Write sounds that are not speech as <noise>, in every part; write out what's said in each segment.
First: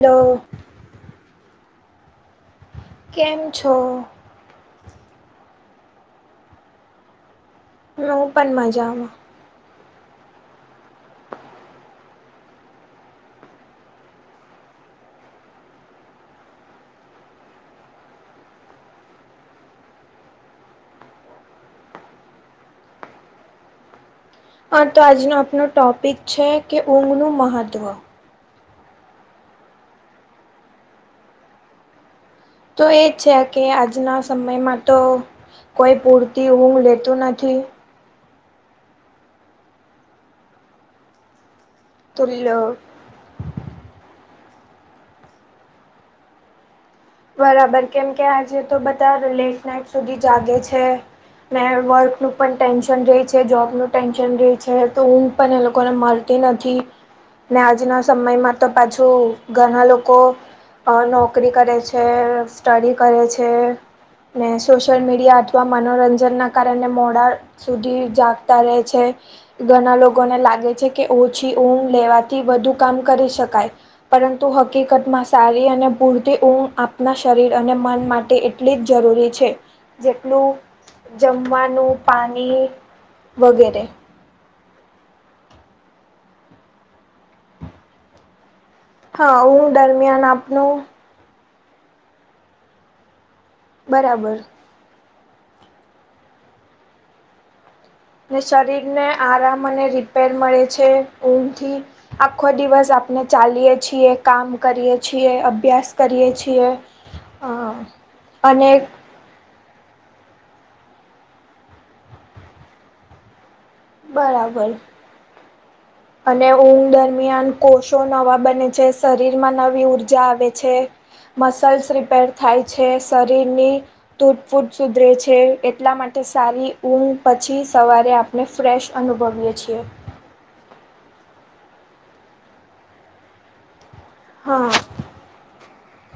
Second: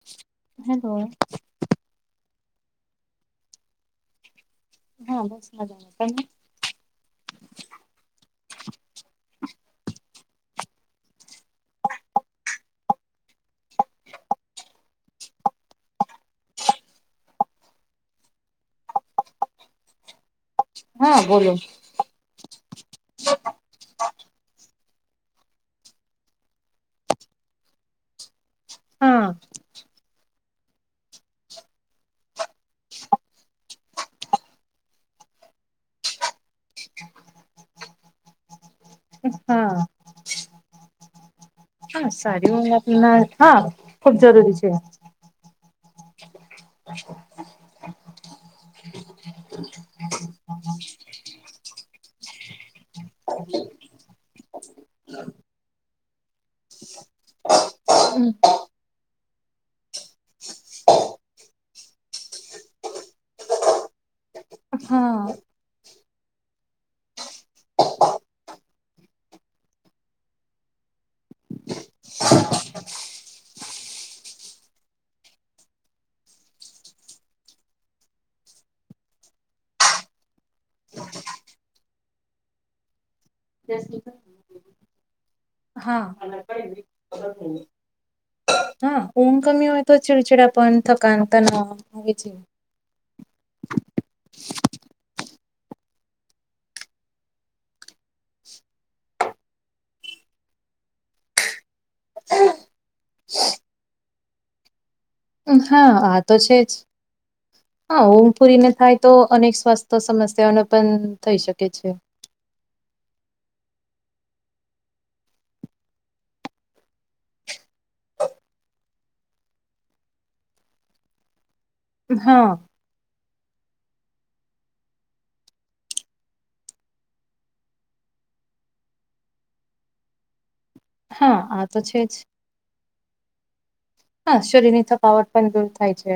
Hello. Hello. કેમ છો. હા બસ મજા તમે હું પણ મજામાં. હા બોલો. હા તો આજનો આપણો ટોપિક છે કે ઊંઘનું મહત્ત્વ. હા. તો એ જ છે કે આજના સમયમાં તો કોઈ પૂરતી ઊંઘ લેતું નથી. હા. હા તો સાડીઓ આપના હા ખૂબ જરૂરી છે. બરાબર કેમ કે આજે તો બધા લેટ નાઇટ સુધી જાગે છે. ને વર્કનું પણ ટેન્શન રહે છે, જોબ નું ટેન્શન રહે છે, તો ઊંઘ પણ એ લોકોને મળ તી નથી. ને આજના સમયમાં તો પાછું ઘના અહ લોકો નોકરી કરે છ. <unintelligible> સ્ટડી કરે છે ને સોશિયલ હા મીડિયા અથવા મનોરંજનના કારણે મોડા સુધી જાગતા રહે છે ઘણા લોકોને લાગે છે કે ઓછી ઊંઘ લેવાથી વધુ કામ કરી શકાય પરંતુ હકીકતમાં સારી અને પૂરતી ઊંઘ આપના શરીર અને મન માટે એટલી જ જરૂરી છે જેટલું જમવાનું પાણી વગેરે હા હા ઊંઘ હા કમી ઊંઘ હોય તો દરમિયાન છેડું છડા આપનું પણ થકાનતા ન <unintelligible> બરાબર ને શરીર ને આરામ અને રિપેર મળે છે ઊંઘથી આખો દિવસ આપણે ચાલીએ છીએ કામ કરીએ છીએ અભ્યાસ હા આ કરીએ તો છે છીએ જ હા ઊંઘ પૂરીને અને થાય તો અનેક સ્વાસ્થ્ય સમસ્યાઓ ન પણ થઈ શકે છે બરાબર અને ઊંઘ દરમિયાન કોષો નવા બને છે શરીર માં નવી ઉર્જા આવે છે મસલ્સ રિપેર હા થાય છે શરીરની તૂટ ફૂટ સુધરે છે એટલા માટે સારી ઊંઘ પછી સવારે આપ ને ફ્રેશ અનુભવીએ છીએ હા આ તો છે જ હા શરીરનીપ <unintelligible> કા વટ પણ દૂર થાય છે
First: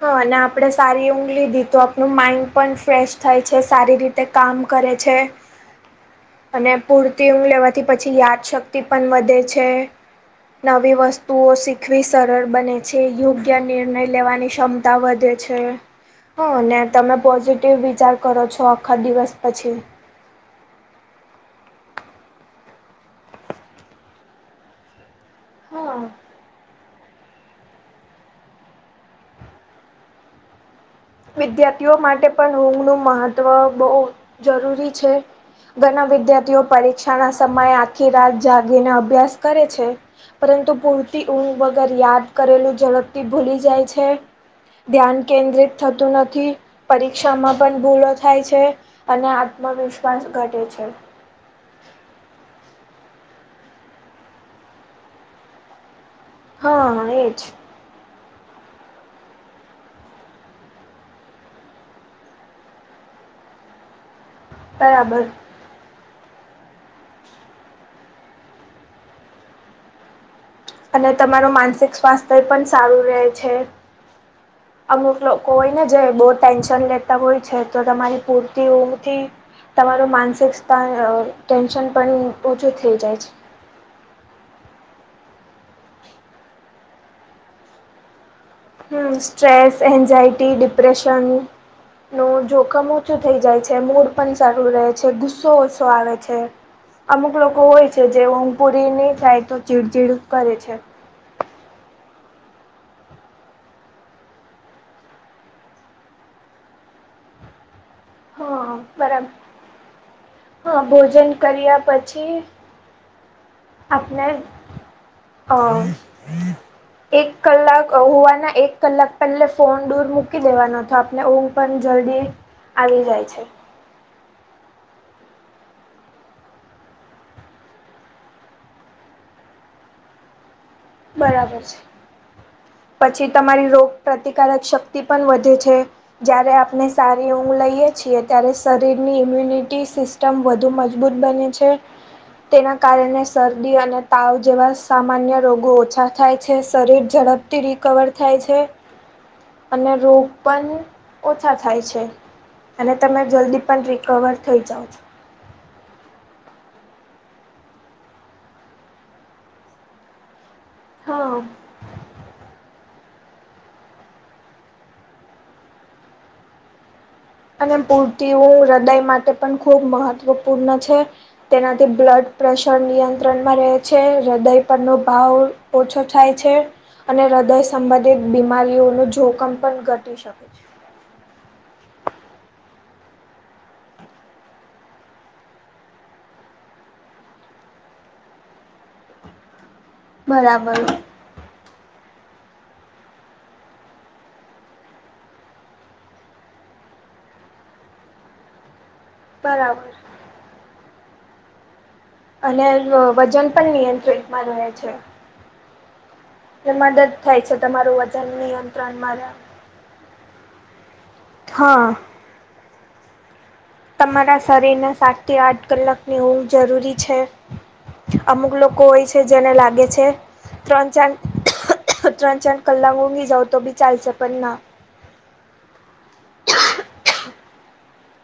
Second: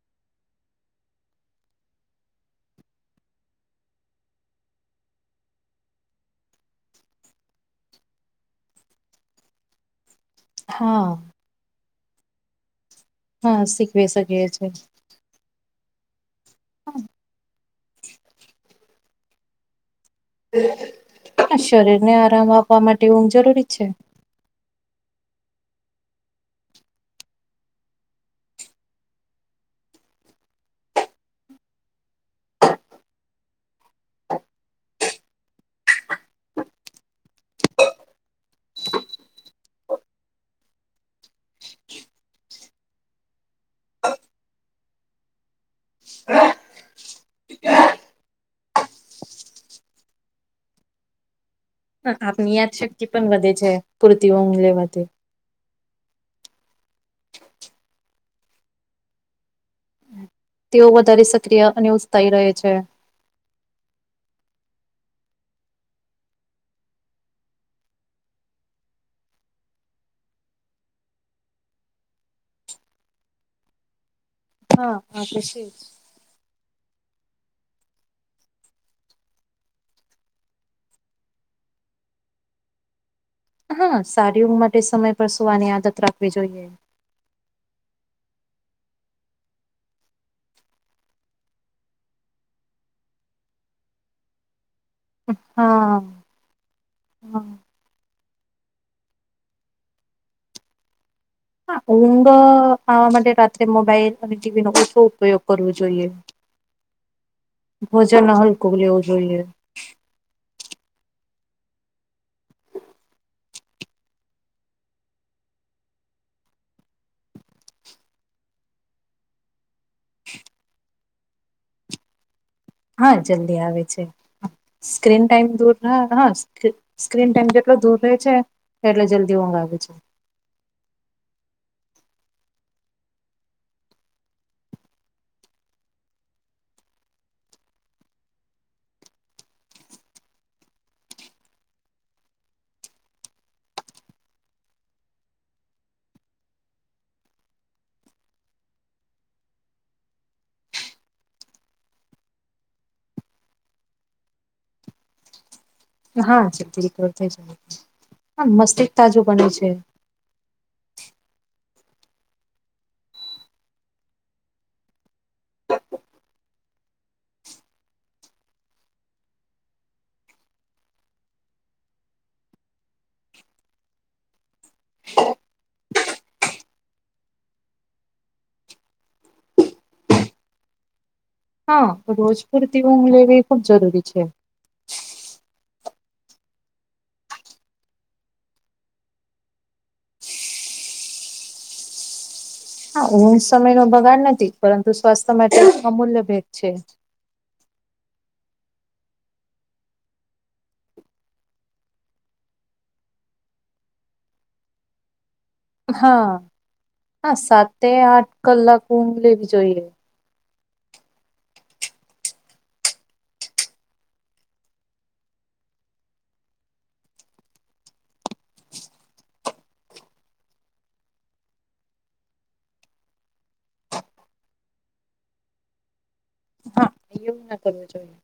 હા અને આપણે સારી ઊંઘ લીધી તો આપણું માઈન્ડ પણ ફ્રેશ થાય છે સારી રીતે કામ કરે છે <inaudible> અને પૂરતી ઊંઘ લેવાથી પછી યાદશક્તિ પણ વધે છે નવી હા વસ્તુઓ શીખવી સરળ બને છે યોગ્ય હા નિર્ણય શીખવી શકીએ લેવાની છે ક્ષમતા વધે છે હા ને તમે પોઝિટિવ વિચાર કરો છો આખા દિવસ પછી શરીર ને આરામ આપવા માટે ઊંઘ જરૂરી છે હા વિદ્યાર્થીઓ માટે પણ ઊંઘનું મહત્વ બહુ જરૂરી છે ઘણા વિદ્યાર્થીઓ પરીક્ષાના સમયે આખી રાત જાગીને અભ્યાસ કરે છે પરંતુ પૂરતી ઊંઘ વગર યાદ કરેલું ઝડપથી ભૂલી જાય છે ધ્યાન કેન્દ્રિત થતું નથી પરીક્ષામાં પણ ભૂલો થાય છે અને આત્મવિશ્વાસ ઘટે છે આપની યાદ શક્તિ પણ વધે છે પૂરતી ઊંઘ લેવાથી હા એજ તેઓ વધારે સક્રિય અને ઉત્સાહી રહે છે બરાબર અને તમારું માનસિક સ્વાસ્થ્ય પણ સારું રહે છે હા અમુક આ તો લોકો છે જ. હોયને જે બોટ ટેન્શન લેતા હોય છે તો તમારી પૂરતી ઊંઘથી તમારું માનસિક સ્થાન ટેન્શન પણ ઓછું થઈ જાય છે હા સારી ઊંઘ માટે સમય પર સુ આની આદત રાખવી જોઈએ હ સ્ટ્રેસ એન્ઝાયટી ડિપ્રેશન નું જોખમ ઓછું થઈ જાય છે મૂળ પણ સારું રહે છે ગુસ્સો ઓછો હા આવે હા. છે અમુક લોકો હોય છે જે ઊંઘપુરી નહી થાય તો ચીડચીડ જ કરે છે હા ઊંઘ આવા માટે રાત્રે મોબાઈલ અને ટીવી નો ઓછો ઉપયોગ કરવો જોઈએ <unintelligible> <inaudible> ભોજન હલકું હા લેવું બરાબર જોઈએ હા ભોજન કર્યા પછી આપપના હ <unintelligible> એક કલાક હોવાના, એક કલાક પહેલે ફોન દૂર મૂકી દેવાનો હતો આપને. પં જરી હા જલ્દી આવે છે. સ્ક્રીન ટાઈમ દૂર હા સ્ક્રીન ટાઈમ કેટલો દૂર રહે છે. એટલે જલ્દી ઊંઘ આવે છે. બરાબર છે. પછી તમારી રોગ પ્રતિકારક શક્તિ પણ વધે છે. જ્યારે આપણે સારી ઊંધ લઈએ છીએ ત્યારે શરીરની ઇમ્યુનિટી સિસ્ટમ વધુ મજબૂત બને છે. તેના કારણે શરદી અને તાવ જેવા સામાન્ય રોગ ઓછા થાય છે. શરીર ઝડપથી રિકવર થાય છે. અને રોગ પણ ઓછા થાય છે. અને તમે જલ્દી પણ રિકવર થઈ જાઓ છો. હા જલ્દી રીકવર થાય છે. મસ્તિષ્ક તાજું બને છે. હા અને પૂર્તિ ઊંધ હૃદય માટે પણ ખૂબ મહત્વપૂર્ણ છે. તેનાથી બ્લડ પ્રેશર નિયંત્રણમાં રહે છે. હૃદય પરનો ભાર ઓછો થાય છે. અને હૃદય સંબંધિત બીમારીઓનું જોખમ પણ ઘટી શકે છે. હા રોજ પૂરતી ઊંઘ લેવી ખુબ જરૂરી છે. બરાબર હા ઊંધધ સમય નો બગાડ નથી. પરંતુ સ્વાસ્થ્ય માટે અમૂલ્ય ભેટ છે. બરાબર અને વજન પણ નિયંત્રિતમાં રહે છે. હા મદદ હા થાય છે સાત થી તમારું વજન આઠ કલાક ઊંઘ નિયંત્રણમાં રહે. લેવી જોઈએ. હા તમારા શરીરના સાતથી આઠ કલાકની ઊંધ જરૂરી છે. અમુક લોકો હોય છે જેને લાગે છે ત્રણ ચાર ત્રણ ચાર કલાક ઊંધી જાવ તો બી ચાલશે પણ ના હા એવું ના કરવું જોઈએ.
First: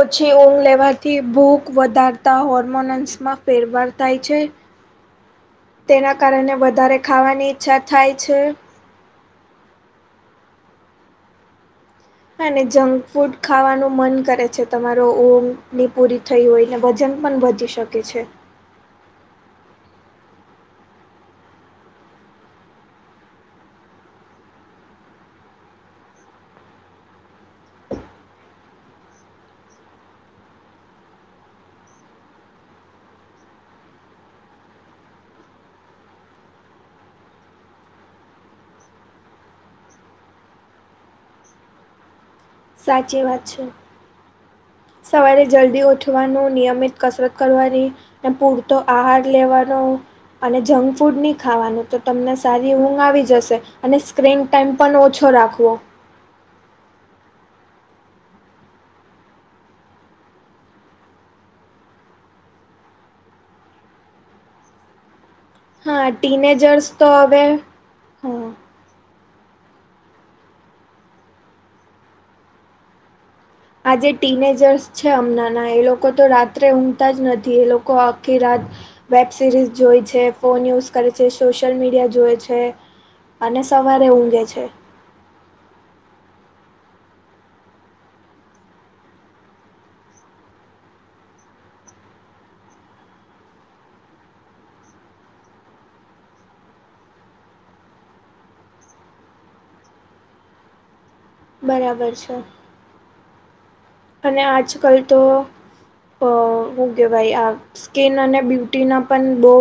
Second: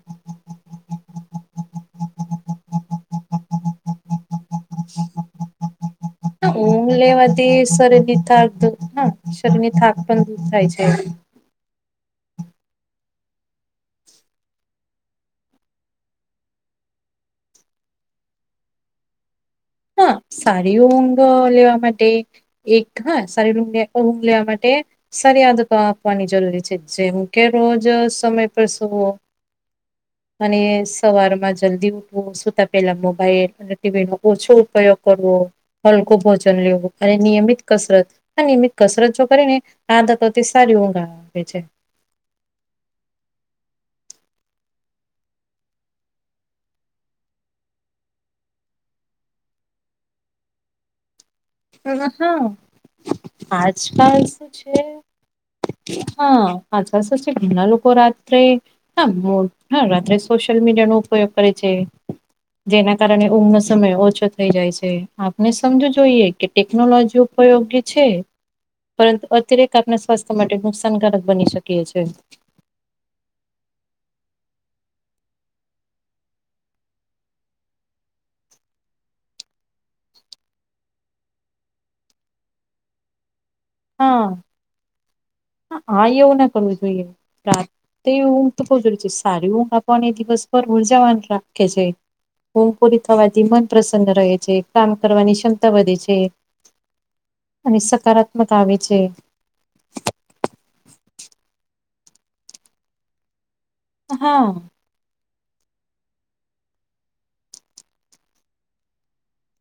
ઓછી ઊંઘ લેવાથી ભૂખ વધારતા હોર્મોનન્સમાં ફેરફાર થાય છે. ા <inaudible> તેના કારણે વધુ લેવાથી શરીર ની થાક હા શરીર ની થાક પણ દૂર થાય છે. હાને જંક ફૂડ ખાવાનું મન કરે છે. તમારો ઊંધની પૂરી થઈ હોય ને વજન પણ વધી શકે. શકે છે. હા સારી ઊંઘ લેવા માટે એક હા સારી ઊંઘ લેવા માટે સારી આદતો આપવાની જરૂરી છે જેમ કે રોજ સમય પર સુવો, અને સવારમાં જલ્દી ઉઠવું સુતા પેલા મોબાઈલ અને ટીવી નો ઓછો ઉપયોગ કરવો, હલકું ભોજન લેવું અને નિયમિત કસરત આ નિયમિત કસરત જો કરીને આદતોથી સારી ઊંઘ આવેે છે. સાચી વાત છે. સવારે જલ્દી ઉઠવાનું, નિયમિત કસરત કરવાની, ને પૂરતો આહાર લેવાનો, અને જંક ફૂડની ખાવાનું તો અ તમને હા સારી ઊંઘ આવી જશે અને આજકાલ સ્ક્રીન શું છે ટાઈમ પણ ઓછો રાખવો. હા આછાસ છે ઘણા લોકો રાત્રે હા હા રાત્રે સોશિયલ મીડિયાનો ઉપયોગ કરે છે. જેના કારણે ઊંઘ નો સમય ઓછો થઈ જાય છે. આપને સમજવું હા જોઈએ કે ટીનેજર્સ તો ટેકનોલોજી હવે ઉપયોગી છે. હા પરંતુ અતિરેક આપણા સ્વાસ્થ્ય માટે નુકસાનકારક બની શકે છે. આજે ટીનેજર્સ છે. હમણાં ના એ લોકો તો રાત્રે ઊંઘતા જ નથી. એ લોકો આખી રાત વેબ સિરીઝ જોવે છે, ફોન યુઝ કરે છે, સોશિયલ મીડિયા જોવે છે. અને સવારે હા ઊંઘે છે. હા એવું ના કરવું જોઈએ. રાતે ઊંઘ તો બહુ જરૂરી છે સારી ઊંઘ આપને દિવસ ભર ઉર્જાવાન રાખે છે. ઊંઘ પોરી થવાથી મન પ્રસન્ન રહે છે કામ કરવાની ક્ષમતા વધે છે. અને સકારાત્મક આવે છે. બરાબર છે, અને હા આજ કલ તો, અ શું કહેવાય આ સ્કીન અને બ્યુટીના પણ બહુ,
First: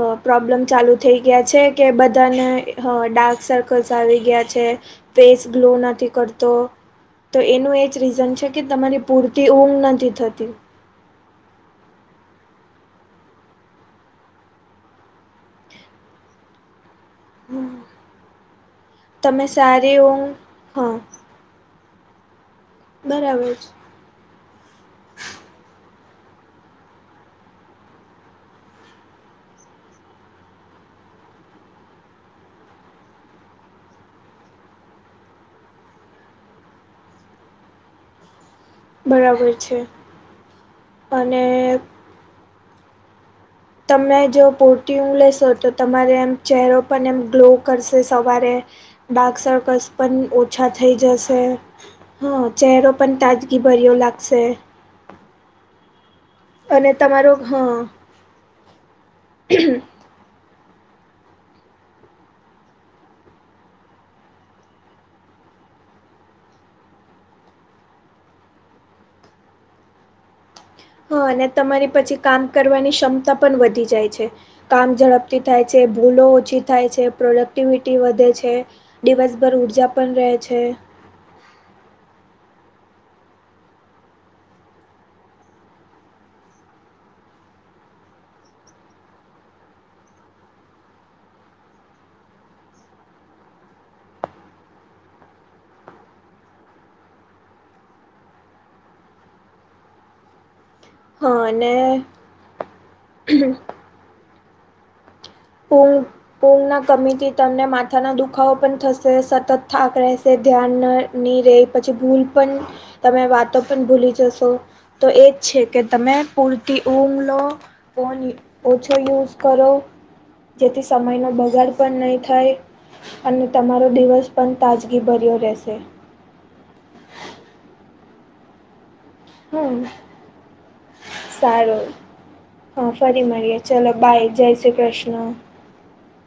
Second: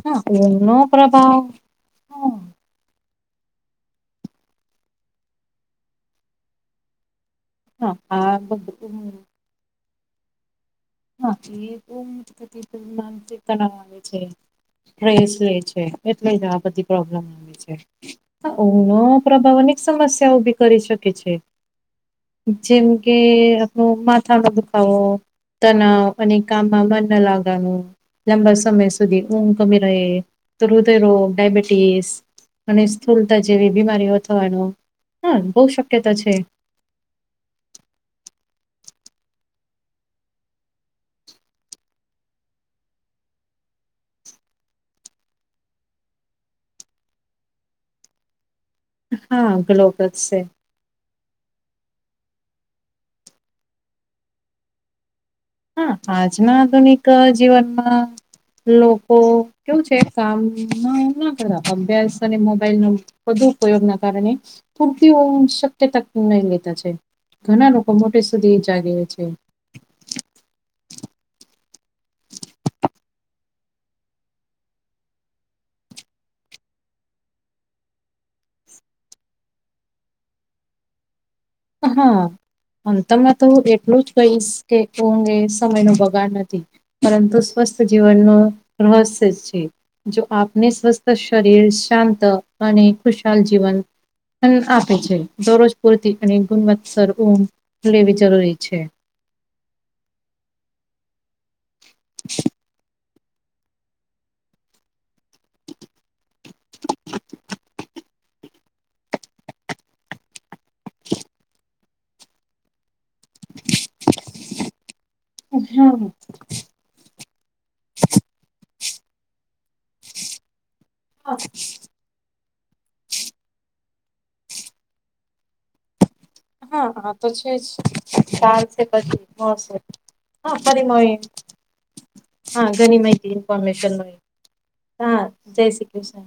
અ હા પ્રોબ્લેમ ઊંઘનો ચાલુ થઈ પ્રભાવ ગયા છે. કે હા બધાને હ ડાર્ક સર્કલ્સ આવી ગયા છે. ફેસ ગ્લો નથી કરતો તો એનું એજ હા રીઝન આ છે કે બધું તમારે પૂર તી ઊંઘ નથી થતી. હા એ બહટી <unintelligible> તણાવ આવે છે. ટ્રેસ લે છે એટલે જ આ બધી પ્રોબ્લેમ, આવે ઊંઘ નો તમે પ્રભાવ અનેક સારી ઊંઘ સમસ્યા ઉભી કરી હા શકે છે. જેમ કે બરાબર છે. આપણો માથામાં દુખાવો. તનાવ અને કામમાં મન ન લાગવાનું. લાંબા સમય સુધી ઊંઘ કમી રહે તો હૃદયરોગ, ડયાબિટીસ. અને સ્થૂલતા જેવી બીમારીઓ થવાનું હા બહુ શક્યતા છે. બરાબર છે અને, તમે જો પૂરતી ઊંઘ લેશો તો તમારે એમ ચહેરો પણ એમ ગ્લો કરશે સવારે, ડાર્ક હા સર્કલ્સ પણ ગ્લોબસ છે ઓછા, થઈ જશે, હં ચહેરો પણ તાજગીભર્યો લાગશે. હા આજના અને આધુનિક તમારો હા જીવનમાં લોકો કેવું છે. કામ ના કર અભ્યાસ અને મોબાઈલ નો વધુ ઉપયોગ ના કારણે, પૂરતી ઊંઘ શક્યતા નહી લેતા છે ઘણા લોકો મોટે સુધી જાગે છે. હા અને તમારી પછી કામ કરવાની ક્ષમતા પણ વધી જાય છે. કામ ઝડપથી થાય છે, ભૂલો ઓછી થાય છે, પ્રોડક્ટિવિટી વધે છે, દિવસભર ઉર્જા પણ રહે છે, હા. અંતમાં તો એટલું જ કહીશ કે ઊંઘ એ સમય નો બગાડ નથી, પરંતુ સ્વસ્થ જીવન નું રહસ્ય છે. જો આપને સ્વસ્થ શરીર શાંત અને ખુશાલ જીવન, આપે છે દરરોજ પૂરતી અને ગુણવત્સર ઊંઘ લેવી જરૂરી છે. અને ઉ ઊંઘ ના કમીથી તમને માત્ મથાના દુખાવો પણ થશે સતત થાક રહેશે ધ્યાન ન નહીં રહે પછી ભૂલ પણ, તમે વાતો પણ ભૂલી જશો તો એજ છે કે હમ તમે પૂરતી, ઊંઘ લો ફોન ઓછો યુઝ કરો. જેથી સમય નો બગાડ પણ નહી થાય. અને તમારો દિવસ પણ તાજગી ભર્યો રહેશે. હા હ આતો છે જ <unintelligible> છે, હમ <unintelligible> હ હ ફરી માંયી, સારું હા ઘણી ફરી માહિતી મળીએ ચલો ઇન્ફોર્મેશન મળી, બાય જય શ્રી હા કૃષ્ણ જય શ્રી કૃષ્ણ.